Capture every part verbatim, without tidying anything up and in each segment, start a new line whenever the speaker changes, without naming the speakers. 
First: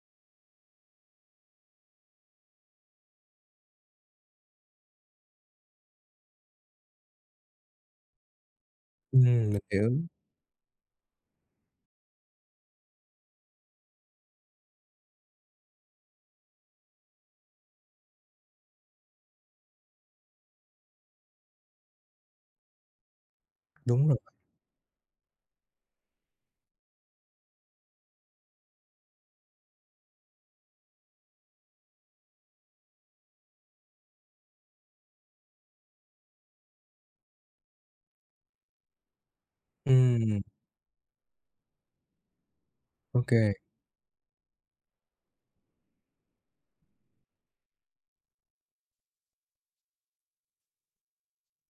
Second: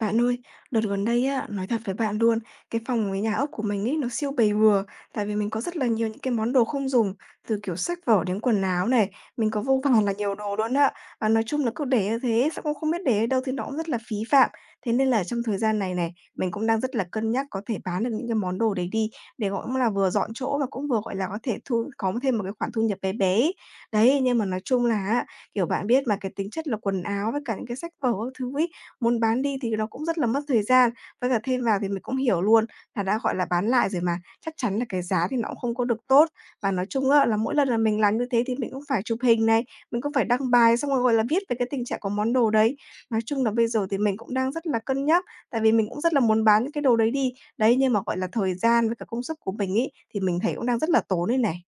Bạn ơi, đợt gần đây á, nói thật với bạn luôn, cái phòng với nhà ốc của mình ấy nó siêu bầy bừa, tại vì mình có rất là nhiều những cái món đồ không dùng, từ kiểu sách vở đến quần áo này,
Ừm,
mình có
mình
vô
hiểu,
vàn là nhiều đồ luôn á. Và nói chung là cứ để như thế, sao cũng không biết để ở đâu thì nó cũng rất là phí phạm. Thế nên là trong thời gian này này, mình cũng đang rất là cân nhắc có thể bán được những cái món đồ đấy đi, để gọi cũng là vừa dọn chỗ và cũng vừa gọi là có thể thu có thêm một cái khoản thu nhập bé bé. ấy.
đúng rồi.
Đấy, nhưng mà nói chung là á, kiểu bạn biết mà cái tính chất là quần áo với cả những cái sách vở các thứ ấy, muốn bán đi thì nó cũng rất là mất thời gian, với cả thêm vào thì mình cũng hiểu luôn là đã, gọi là, bán lại rồi mà, chắc chắn là cái giá thì nó cũng không có được tốt. Và nói chung á là mỗi lần là mình làm như thế thì mình cũng phải chụp hình này, mình cũng phải
Ừm,
đăng bài xong rồi, gọi là, viết về cái tình trạng của món đồ đấy. Nói
ô kê.
chung là bây giờ thì mình cũng đang rất là cân nhắc, tại vì mình cũng rất là muốn bán những cái đồ đấy đi. Đấy, nhưng mà, gọi là, thời gian với cả công sức của mình ý thì mình thấy cũng đang rất là tốn đây này.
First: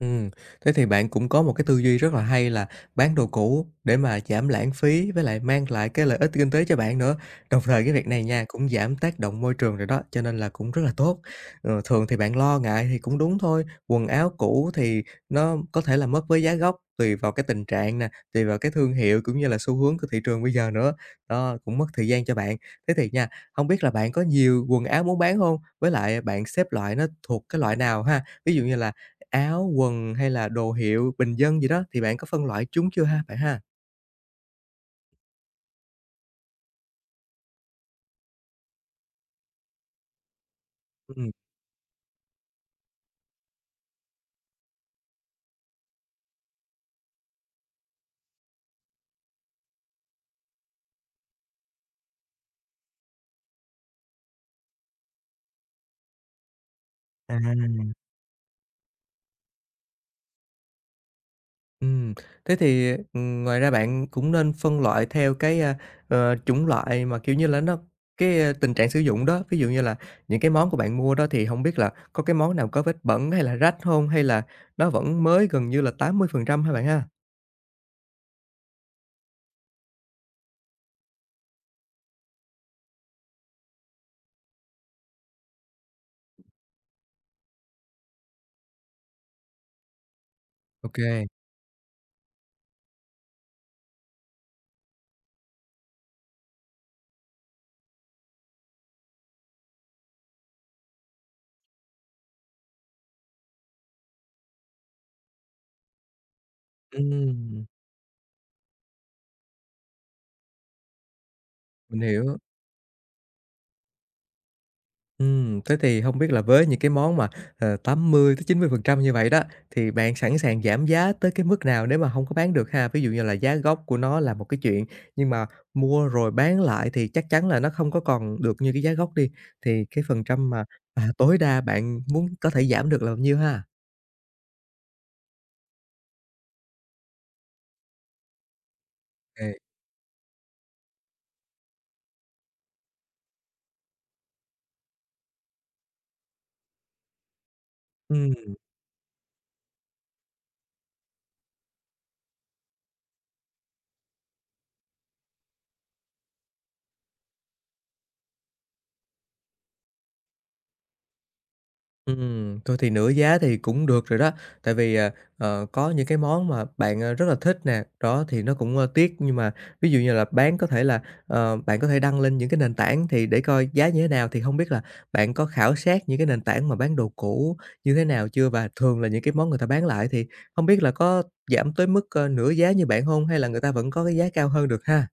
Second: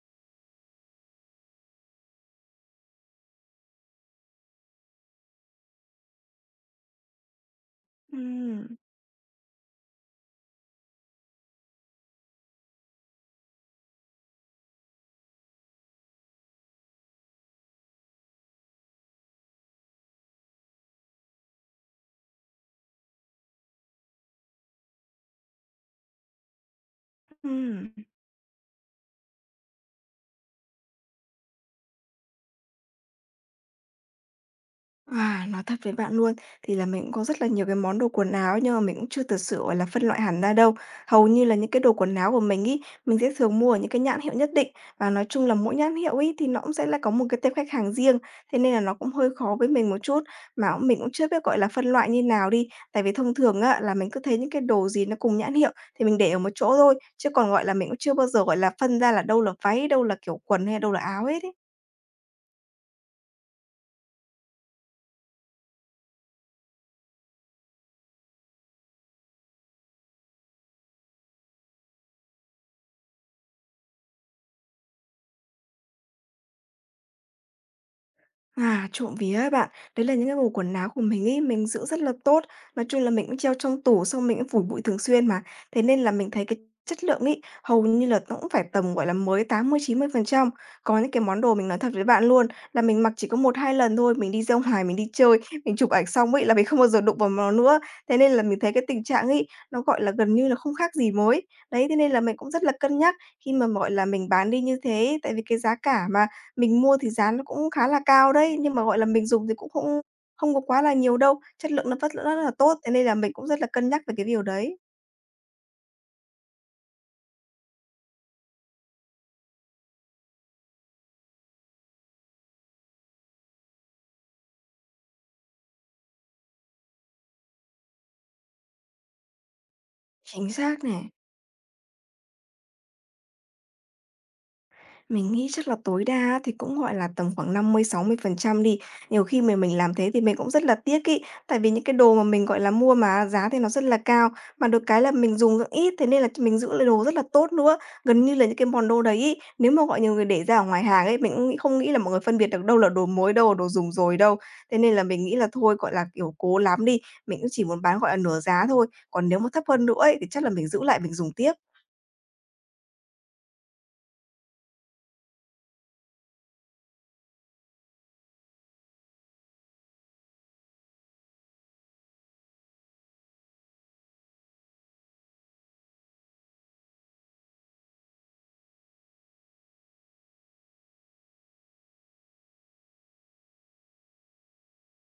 ừ Thế thì bạn cũng có một cái tư duy rất là hay là bán đồ cũ để mà giảm lãng phí với lại mang lại cái lợi ích kinh tế cho bạn nữa. Đồng thời cái việc này nha, cũng
Ừm,
giảm tác động môi trường rồi đó, cho nên là cũng rất là tốt. Ờ, thường thì bạn lo ngại thì cũng đúng thôi, quần áo cũ thì nó có thể là mất với giá gốc, tùy vào cái tình trạng nè, tùy vào cái thương hiệu cũng như là xu hướng của thị trường bây giờ nữa. Đó, cũng mất thời gian cho bạn. Thế thì nha, không biết là bạn có nhiều quần áo muốn bán không? Với lại bạn xếp loại nó thuộc cái loại
ừm.
nào ha? Ví dụ như là áo, quần hay là đồ hiệu, bình dân gì đó thì bạn có phân loại chúng chưa ha, bạn ha?
À, nói thật với bạn luôn thì là mình cũng có rất là nhiều cái món đồ quần áo nhưng mà mình cũng chưa thật sự, gọi là, phân loại hẳn ra đâu. Hầu
Ừm.
như là những cái đồ quần áo của mình ý, mình sẽ thường mua ở những cái nhãn hiệu nhất định, và nói chung là mỗi nhãn hiệu ý thì nó cũng sẽ là có một cái tệp khách hàng riêng, thế nên là nó cũng hơi khó với mình một chút, mà cũng mình cũng chưa biết, gọi là, phân loại như nào đi. Tại vì thông thường á là mình cứ thấy những cái đồ gì nó cùng nhãn hiệu thì mình để ở một chỗ thôi, chứ còn, gọi là, mình
À.
cũng chưa bao giờ, gọi là, phân ra là đâu là váy, đâu là kiểu quần hay đâu là áo hết ấy.
Ừm, thế thì, ừm, ngoài ra bạn cũng nên phân loại theo cái, a, ờ, chủng loại mà, kiểu như là, nó cái, a, tình trạng sử dụng đó. Ví dụ như là những cái món của bạn mua đó thì hông biết là có cái món nào có vết bẩn hay là rách hông? Hay là nó vẫn mới gần như là tám mươi phần trăm hả bạn ha?
À, trộm vía ấy bạn, đấy là những cái bộ quần áo của mình ấy, mình giữ rất là tốt. Nói chung là mình cũng treo trong tủ, xong mình cũng phủi bụi thường xuyên mà. Thế nên là mình thấy cái chất lượng ấy, hầu như là nó cũng phải tầm, gọi là, mới tám mươi mươi chín phần trăm.
Ô
Có những
kê,
cái món đồ mình nói thật với bạn luôn, là mình mặc chỉ có một hai lần thôi, mình đi ra ngoài, mình đi chơi, mình chụp ảnh xong ấy là mình không bao giờ đụng vào nó nữa. Thế nên là mình thấy cái tình trạng ấy, nó, gọi là, gần như là không khác gì mới. Đấy, thế nên là mình cũng rất là cân nhắc khi mà, gọi là, mình bán đi như thế, tại vì cái giá cả mà. Mình mua thì giá nó
ừm,
cũng khá là cao đấy, nhưng mà, gọi là, mình dùng thì cũng không không có quá là nhiều đâu, chất lượng nó
mình
vẫn rất
hiểu.
là tốt, thế nên là mình cũng rất là cân nhắc về cái điều đấy.
Ừm, thế thì không biết là với những cái món mà, ờ, tám mươi tới chín mươi phần trăm như vậy đó, thì bạn sẵn sàng giảm giá tới cái mức nào nếu mà không có bán được ha? Ví dụ như là giá gốc của nó là một cái chuyện, nhưng mà mua rồi bán lại thì chắc chắn là nó không có còn được như cái giá gốc đi, thì cái phần trăm
Chính
mà,
xác nè.
à, tối đa bạn muốn có thể giảm được là bao nhiêu ha?
Mình nghĩ chắc là tối đa á thì cũng, gọi là, tầm khoảng năm mươi mươi sáu mươi phần trăm đi. Nhiều khi
Kê.
mà mình làm thế thì mình cũng rất là tiếc ý, tại vì những cái đồ mà mình, gọi là, mua mà giá thì nó rất là cao, mà được cái là mình dùng rất ít, thế nên là mình giữ lấy đồ rất là tốt nữa. Gần như là những cái món đồ đấy ấy, nếu mà, gọi, nhiều người để ra ở ngoài hàng ấy, mình cũng nghĩ không nghĩ là mọi người phân biệt được đâu là đồ mới, đâu là đồ dùng rồi đâu. Thế nên là mình nghĩ là thôi, gọi là, kiểu, cố lắm đi, mình cũng chỉ muốn bán, gọi là, nửa giá thôi, còn nếu mà thấp hơn nữa ấy thì chắc là mình giữ lại mình dùng tiếp.
Ừm, thôi thì nửa giá thì cũng được rồi đó, tại vì, à, ờ, có những cái món mà bạn, ờ, rất là thích nè, đó, thì nó cũng, ơ, tiếc, nhưng mà ví dụ như là bán có thể là, ờ, bạn có thể đăng lên những cái nền tảng thì để coi giá như thế nào, thì không biết là bạn có khảo sát những cái nền tảng mà bán đồ cũ như thế nào chưa? Và thường là những cái món người ta bán lại thì không biết là có giảm tới mức, ơ, nửa giá như bạn không, hay là người ta vẫn có cái giá cao hơn được ha?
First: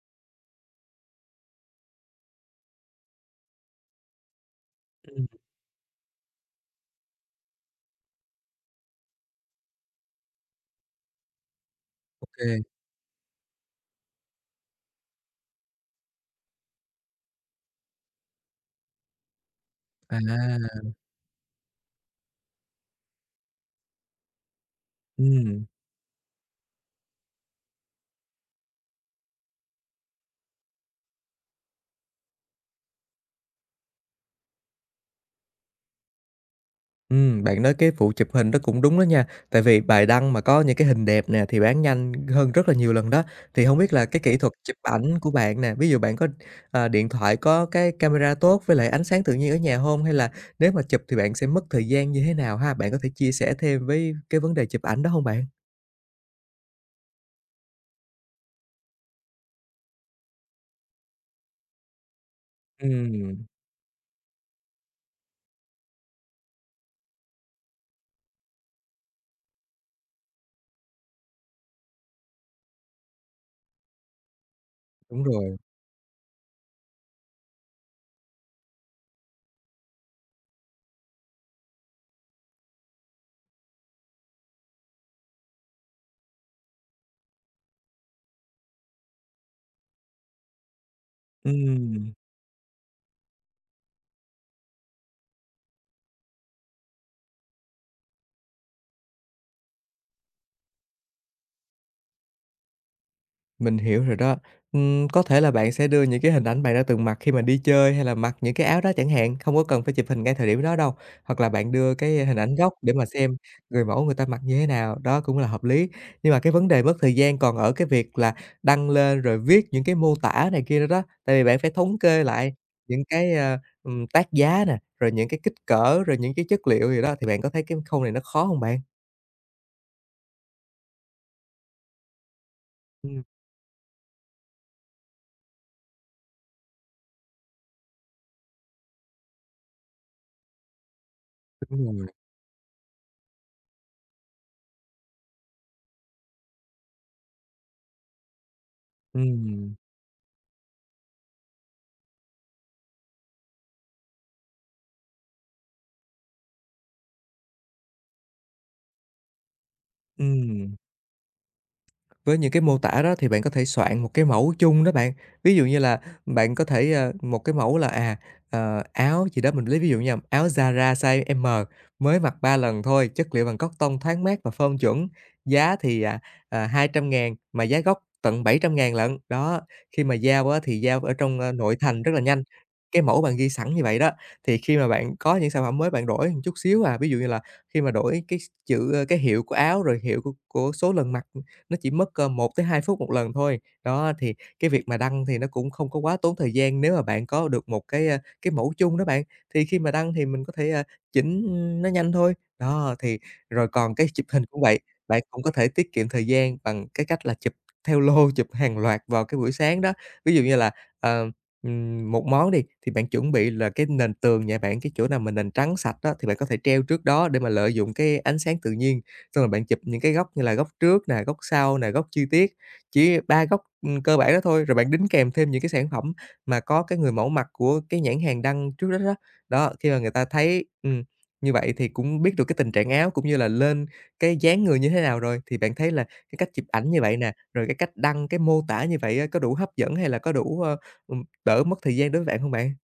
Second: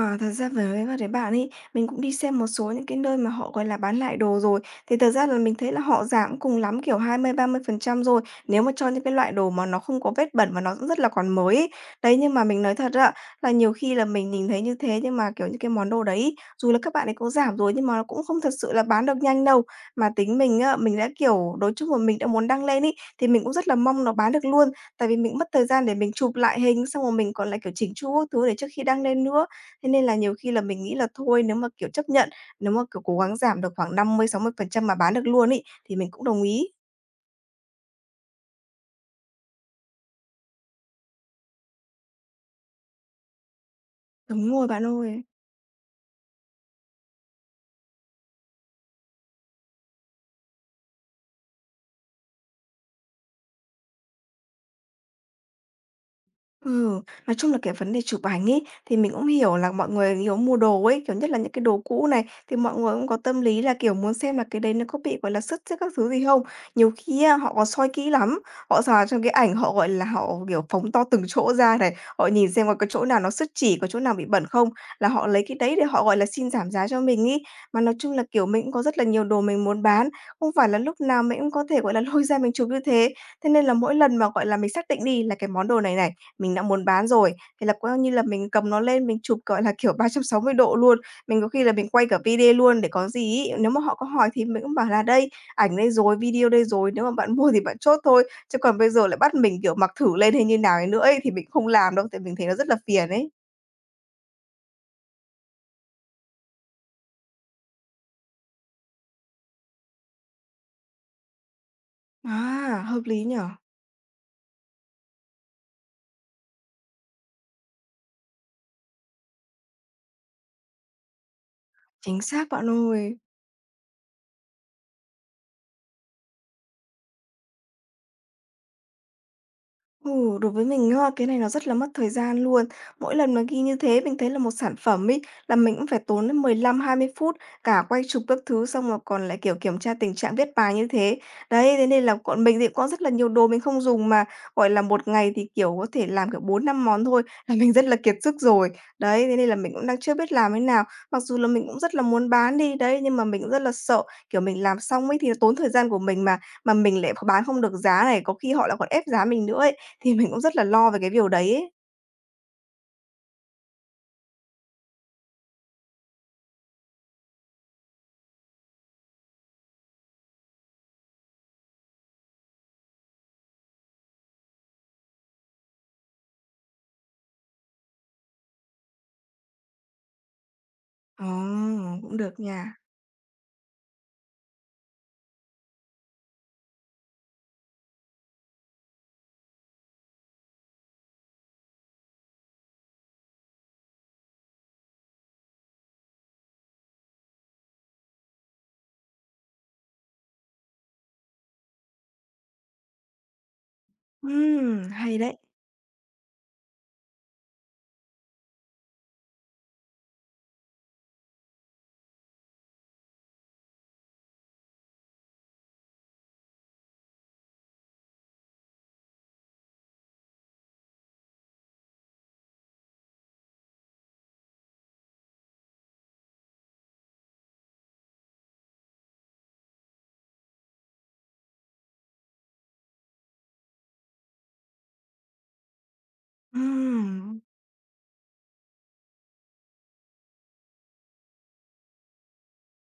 À, thật ra với với với bạn ấy, mình cũng đi xem một số những cái nơi mà họ, gọi là, bán lại đồ rồi, thì thật ra
Ừm.
là mình thấy là họ giảm cùng lắm, kiểu, hai mươi mươi ba mươi phần trăm rồi, nếu mà cho những cái loại đồ mà nó không có vết bẩn và nó cũng rất là còn mới ấy. Đấy, nhưng mà
Ô.
mình nói thật á, là nhiều khi là mình nhìn thấy như thế nhưng mà, kiểu, những cái món đồ đấy ấy, dù là các bạn ấy có giảm rồi nhưng mà nó cũng không thật sự là bán được nhanh đâu. Mà
À.
tính mình á, mình đã, kiểu, nói chung là mình đã muốn đăng lên ấy, thì mình cũng rất là mong nó bán được luôn, tại vì mình mất thời
Ừm.
gian để mình chụp lại hình, xong rồi mình còn lại, kiểu, chỉnh chu các thứ để trước khi đăng lên nữa. Thế nên là nhiều khi là mình nghĩ là thôi nếu mà, kiểu, chấp nhận, nếu mà, kiểu, cố gắng giảm được khoảng năm mươi mươi sáu mươi phần trăm mà bán được luôn ấy, thì mình cũng đồng ý.
Ừm, bạn nói cái vụ chụp hình đó cũng đúng đó nha, tại vì bài đăng mà có những cái hình đẹp nè thì bán nhanh hơn rất là nhiều lần đó. Thì không biết là cái kỹ
Đúng
thuật
rồi
chụp
bạn
ảnh
ơi.
của bạn nè, ví dụ bạn có, ờ, điện thoại có cái camera tốt với lại ánh sáng tự nhiên ở nhà hông? Hay là nếu mà chụp thì bạn sẽ mất thời gian như thế nào ha? Bạn có thể chia sẻ thêm với cái vấn đề chụp ảnh đó không bạn?
Ừ, nói chung là cái vấn đề chụp ảnh ấy, thì mình cũng hiểu là mọi người kiểu mua đồ ấy, kiểu, nhất là những cái đồ cũ này, thì mọi người cũng có tâm
Ừm,
lý là, kiểu, muốn xem là cái đấy nó có bị, gọi là, xước xước các thứ gì không. Nhiều khi á, họ còn soi kỹ lắm, họ sờ trong cái ảnh họ, gọi là, họ, kiểu, phóng to từng chỗ ra này, họ nhìn xem có cái chỗ nào nó xước chỉ, có chỗ nào bị bẩn không, là
đúng
họ lấy cái
rồi.
đấy để họ, gọi là, xin giảm giá cho mình ấy. Mà nói chung là, kiểu, mình cũng có rất là nhiều đồ mình muốn bán, không phải là lúc nào mình cũng có thể, gọi là, lôi ra mình chụp như thế. Thế nên là mỗi lần mà, gọi là, mình xác định đi là cái món đồ này này, mình đã muốn bán rồi, thì là coi như là mình cầm nó lên mình chụp, gọi là, kiểu, ba trăm sáu mươi độ luôn. Mình có khi là mình quay
Ừm.
cả video luôn để có gì ấy, nếu mà họ có hỏi thì mình cũng bảo là "Đây, ảnh đây rồi, video đây rồi, nếu mà bạn mua thì bạn chốt thôi." Chứ còn bây giờ lại bắt mình, kiểu, mặc thử lên hay như nào ấy nữa ấy, thì mình không làm đâu, tại mình thấy nó rất là phiền ấy.
Mình hiểu rồi đó. Ừm, có thể là bạn sẽ đưa những cái hình ảnh bạn đã từng mặc khi mà đi chơi hay là mặc những cái áo đó chẳng hạn, không có cần phải chụp hình ngay thời điểm đó đâu. Hoặc là bạn đưa cái hình
À,
ảnh gốc để
hợp
mà
lý nhỉ?
xem người mẫu người ta mặc như thế nào, đó cũng là hợp lý. Nhưng mà cái vấn đề mất thời gian còn ở cái việc là đăng lên rồi viết những cái mô tả này kia nữa đó. Tại vì bạn phải thống
Chính
kê
xác
lại
bạn
những
ơi.
cái, ờ, ừm, tác giá nè, rồi những cái kích cỡ, rồi những cái chất liệu gì đó, thì bạn có thấy cái khâu này nó khó không bạn?
Ừ, đối với mình ha, cái này nó rất là mất thời gian luôn. Mỗi
Ừm,
lần mà ghi như thế mình thấy là một sản phẩm ấy là mình cũng phải tốn đến mười lăm hai mươi phút cả quay chụp các thứ xong rồi còn lại, kiểu, kiểm tra tình trạng viết bài như thế. Đấy, thế
đúng
nên
rồi.
là bọn mình thì có rất là nhiều đồ mình không dùng mà, gọi là, một ngày thì, kiểu, có thể làm, kiểu, bốn năm món thôi là mình rất là kiệt sức rồi. Đấy, thế nên là mình
Ừm,
cũng đang chưa biết làm thế nào. Mặc dù là mình cũng rất là muốn bán đi, đấy, nhưng mà mình cũng rất là sợ, kiểu, mình làm xong ấy thì tốn thời gian của mình mà, mà mình lại kh bán không được giá này, có khi họ lại còn ép giá mình nữa ấy, thì mình cũng rất là
ừm.
lo về cái điều đấy ấy.
Với những cái mô tả đó thì bạn có thể soạn một cái mẫu chung đó bạn. Ví dụ như là bạn có thể, ờ, một cái mẫu là, à, ờ, áo gì đó mình lấy ví dụ nha, áo Zara size M, mới mặc ba lần thôi, chất liệu bằng cotton thoáng mát và phom chuẩn, giá thì, à, à, hai trăm nghìn mà giá gốc tận bảy trăm ngàn lận. Đó, khi mà giao á thì giao ở
Ờ,
trong, ơ, nội thành rất
cũng
là
được
nhanh.
nha.
Cái mẫu bạn ghi sẵn như vậy đó, thì khi mà bạn có những sản phẩm mới bạn đổi một chút xíu à, ví dụ như là khi mà đổi cái chữ, ơ, cái hiệu của áo rồi hiệu của của số lần mặc nó chỉ mất, ờ, một tới hai phút một lần thôi. Đó, thì cái việc mà đăng thì nó cũng không có quá tốn thời gian nếu mà bạn có được một cái, a, cái mẫu chung đó bạn, thì khi mà đăng thì mình có thể, a, chỉnh, nó nhanh thôi. Đó, thì rồi còn cái chụp hình cũng vậy,
Ừm, hay
bạn
đấy.
cũng có thể tiết kiệm thời gian bằng cái cách là chụp theo lô, chụp hàng loạt vào cái buổi sáng đó. Ví dụ như là, ờ, ừm, một món đi, thì bạn chuẩn bị là cái nền tường nhà bạn, cái chỗ nào mà nền trắng sạch đó thì bạn có thể treo trước đó để mà lợi dụng cái ánh sáng tự nhiên. Xong rồi bạn chụp những cái góc như là góc trước nè, góc sau nè, góc chi tiết, chỉ ba góc, ừm, cơ bản đó thôi, rồi bạn đính kèm thêm những cái sản phẩm mà có cái người mẫu mặt của cái nhãn hàng đăng trước đó đó. Đó, khi mà người ta thấy, ừm, như vậy thì cũng biết được cái tình trạng áo cũng như là lên cái dáng người như thế nào rồi, thì bạn thấy là cái cách chụp ảnh như vậy nè,
Ừm.
rồi cái cách đăng, cái mô tả như vậy á có đủ hấp dẫn hay là có đủ, ơ, ừm, đỡ mất thời gian đối với bạn không bạn?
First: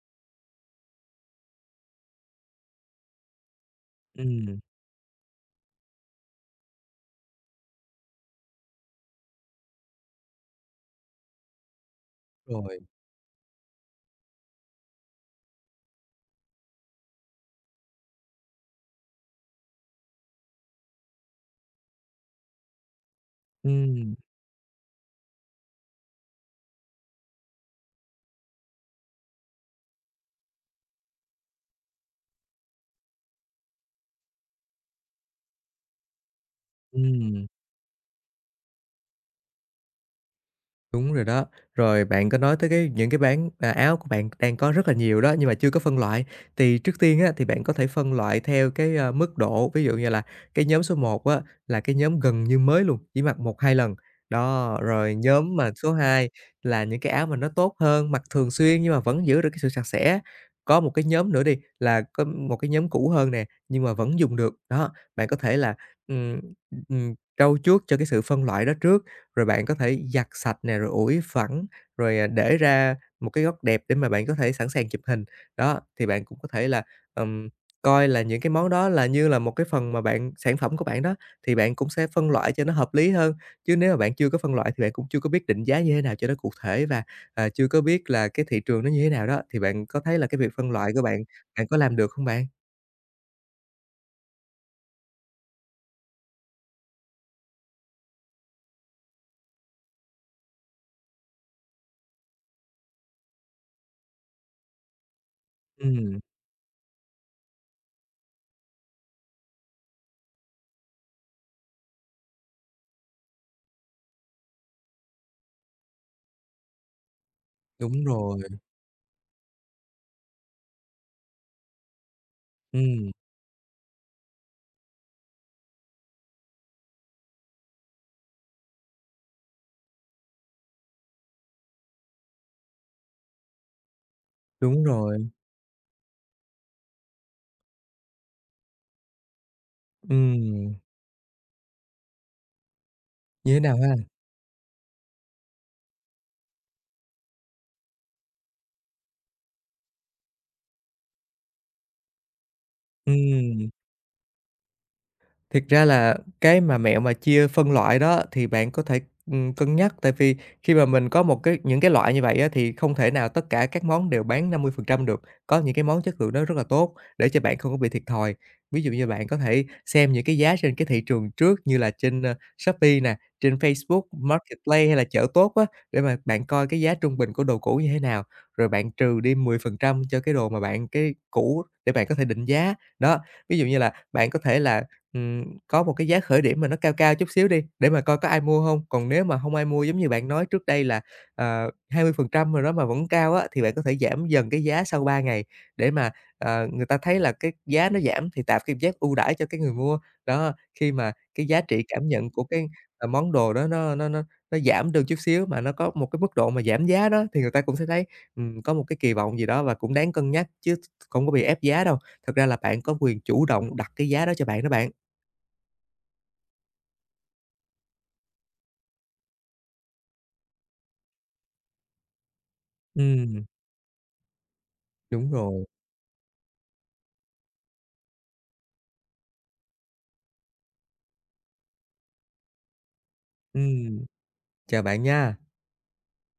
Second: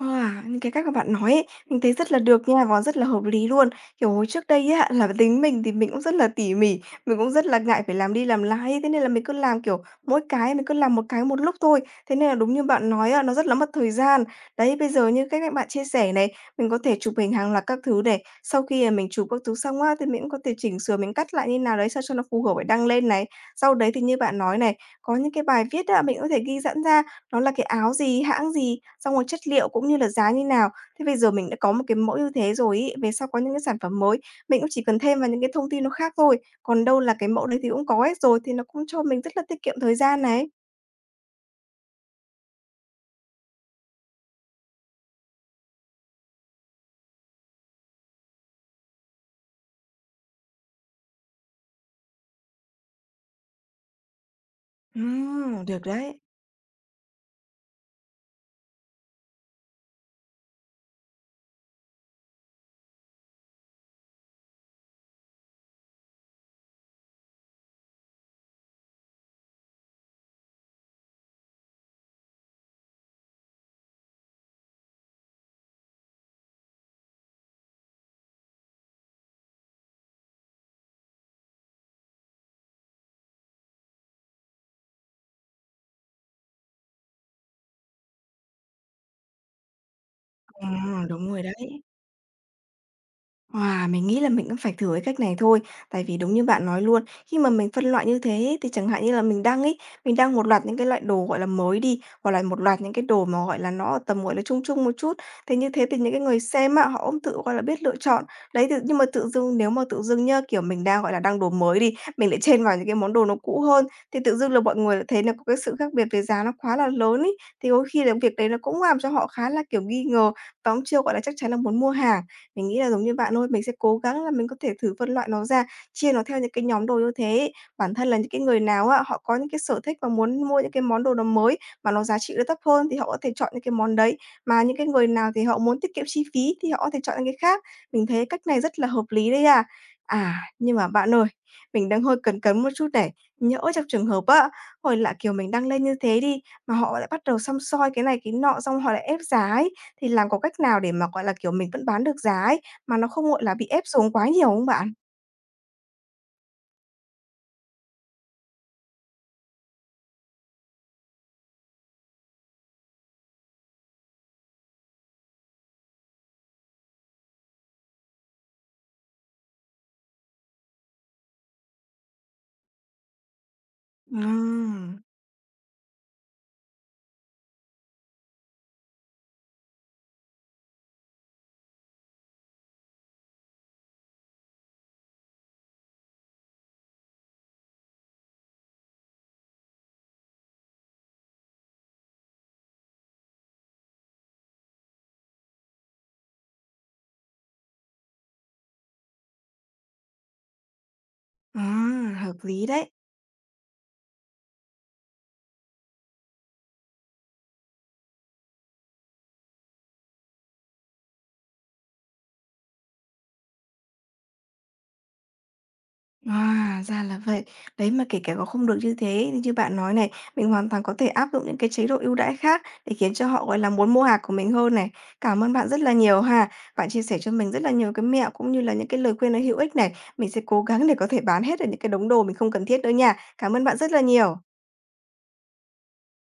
À, những cái cách mà bạn nói ấy, mình thấy rất là được nha, và rất là hợp lý luôn. Kiểu, hồi trước
Ừm,
đây á, là tính mình thì mình cũng rất là tỉ mỉ, mình cũng rất là ngại phải làm đi làm lại ấy, thế nên là mình cứ làm, kiểu, mỗi cái mình cứ làm một cái một lúc thôi. Thế nên là đúng như
rồi,
bạn nói á, nó rất là mất thời gian. Đấy, bây giờ như cái cách bạn chia sẻ này, mình có thể chụp hình hàng loạt các thứ này, sau khi, à, mình chụp các thứ xong á, thì mình cũng có thể chỉnh sửa, mình cắt lại như nào đấy sao cho nó phù hợp để đăng lên này. Sau đấy thì
ừm,
như bạn nói này, có những cái bài viết á, mình có thể ghi sẵn ra nó là cái áo gì, hãng gì, xong rồi chất liệu cũng như là giá như nào. Thế bây giờ mình đã có một cái mẫu như thế rồi ấy, về sau có những cái sản phẩm mới, mình cũng chỉ cần thêm vào những cái thông tin nó khác thôi, còn đâu là cái mẫu
ừm.
đấy thì cũng có hết rồi, thì nó cũng cho mình rất là tiết kiệm thời gian này.
Đúng rồi đó. Rồi bạn có nói tới cái những cái bán à, áo của bạn đang có rất là nhiều đó, nhưng mà chưa có phân loại. Thì trước tiên á, thì bạn có thể phân loại theo cái, a, mức độ, ví dụ như là cái nhóm số một á, là cái nhóm gần như mới luôn, chỉ mặc một hai lần. Đó, rồi nhóm
Ừm,
mà
được
số
đấy.
hai là những cái áo mà nó tốt hơn, mặc thường xuyên nhưng mà vẫn giữ được cái sự sạch sẽ. Có một cái nhóm nữa đi, là có một cái nhóm cũ hơn nè, nhưng mà vẫn dùng được. Đó, bạn có thể là, ừm, ừm, trau chuốt cho cái sự phân loại đó trước, rồi bạn có thể giặt sạch nè, rồi ủi phẳng, rồi, à, để ra một cái góc đẹp để mà bạn có thể sẵn sàng chụp hình. Đó, thì bạn cũng có thể là, ừm, coi là những cái món đó là như là một cái phần mà bạn sản phẩm của bạn đó, thì bạn cũng sẽ phân loại cho nó hợp lý hơn. Chứ nếu mà bạn chưa có phân loại thì bạn cũng chưa có biết định giá như thế nào cho nó cụ thể và, à, chưa có biết là cái thị trường nó như thế nào đó, thì bạn có thấy là cái việc phân loại của
Ừm,
bạn,
đúng rồi đấy.
bạn có làm được không bạn?
Wow, mình nghĩ là mình cũng phải thử cái cách này thôi, tại vì đúng như bạn nói luôn, khi mà mình phân loại như thế ấy, thì chẳng hạn như là mình đang ấy, mình đang một loạt những cái loại đồ, gọi là, mới đi, hoặc là một loạt những cái đồ mà, gọi là, nó ở tầm, gọi là, trung trung một chút. Thế như thế thì những cái
Ừm,
người xem á, họ cũng tự, gọi là, biết lựa chọn. Đấy, tự nhưng mà tự dưng nếu mà tự dưng nhá, kiểu, mình đang, gọi là, đang đồ mới đi, mình lại chêm vào những cái món đồ nó cũ hơn, thì tự dưng là mọi người lại thấy là có cái sự khác biệt về giá nó quá là lớn ấy, thì đôi khi
đúng
là việc
rồi,
đấy nó cũng làm cho họ khá là, kiểu, nghi ngờ và cũng chưa, gọi là, chắc chắn là muốn mua hàng. Mình nghĩ là giống
ừm,
như bạn thôi, mình sẽ cố gắng là mình có thể thử phân loại nó ra, chia nó theo những cái nhóm đồ như thế ấy. Bản thân là những cái người nào á, họ có những cái sở thích và muốn mua những cái món đồ nó mới mà nó giá trị nó thấp hơn thì họ có thể chọn những cái món đấy, mà những
đúng
cái người
rồi,
nào thì họ muốn tiết kiệm chi phí thì họ có thể chọn những cái khác. Mình thấy cách này rất là hợp lý đấy à. À,
ừm,
nhưng mà bạn ơi, mình đang hơi cấn cấn một chút này,
như
nhỡ
thế nào
trong
ha?
trường hợp á, hồi lạ, kiểu, mình đăng lên như thế đi mà họ lại bắt đầu săm soi cái này cái nọ, xong họ lại ép giá ấy, thì làm có cách nào để mà, gọi là, kiểu, mình vẫn bán được giá ấy, mà nó không, gọi là, bị
Ừm.
ép xuống quá nhiều không bạn?
thực ra là cái mà mẹo mà chia phân loại đó thì bạn có thể, ừm, cân nhắc, tại vì khi mà mình có một cái những cái loại như vậy á, thì không thể nào tất cả các món đều bán năm mươi phần trăm được, có những cái món chất lượng nó rất là tốt để cho bạn không có bị thiệt thòi. Ví dụ như bạn có thể xem những cái giá trên cái thị trường trước như là trên, ơ, Shopee nè, trên Facebook Marketplace hay
À,
là Chợ Tốt á, để mà bạn coi cái giá trung bình của đồ cũ như thế nào, rồi bạn trừ đi mười phần trăm cho cái đồ mà bạn cái cũ để bạn có thể định giá. Đó, ví dụ như là bạn có thể là Ừm, có một cái giá khởi điểm mà nó cao cao chút xíu đi, để mà coi có ai mua không. Còn nếu mà không ai mua giống như bạn nói trước đây là, ờ, hai mươi phần trăm rồi đó mà vẫn cao á, thì bạn có thể giảm dần cái giá sau ba ngày để mà, ờ, người ta thấy là cái giá nó giảm thì tạo cái cảm giác ưu đãi cho cái người mua. Đó, khi mà cái giá
à,
trị cảm nhận
hợp
của
lý
cái,
đấy.
ờ, món đồ đó nó nó nó nó giảm được chút xíu mà nó có một cái mức độ mà giảm giá đó, thì người ta cũng sẽ thấy, ừm, có một cái kỳ vọng gì đó và cũng đáng cân nhắc chứ không có bị ép giá đâu. Thật ra là bạn có quyền chủ động đặt cái giá đó cho bạn đó bạn.
À, ra là vậy. Đấy, mà kể cả có không được như thế thì như bạn nói này, mình hoàn toàn có thể áp dụng những cái chế độ ưu đãi khác để khiến cho họ,
Ừm,
gọi là, muốn mua hàng của mình hơn này.
đúng
Cảm ơn
rồi.
bạn rất là nhiều ha. Bạn chia sẻ cho mình rất là nhiều cái mẹo cũng như là những cái lời khuyên nó hữu ích này. Mình sẽ cố gắng để có thể bán hết được những cái đống đồ mình không cần thiết nữa nha. Cảm ơn bạn rất là
Ừm,
nhiều.
chào bạn nha.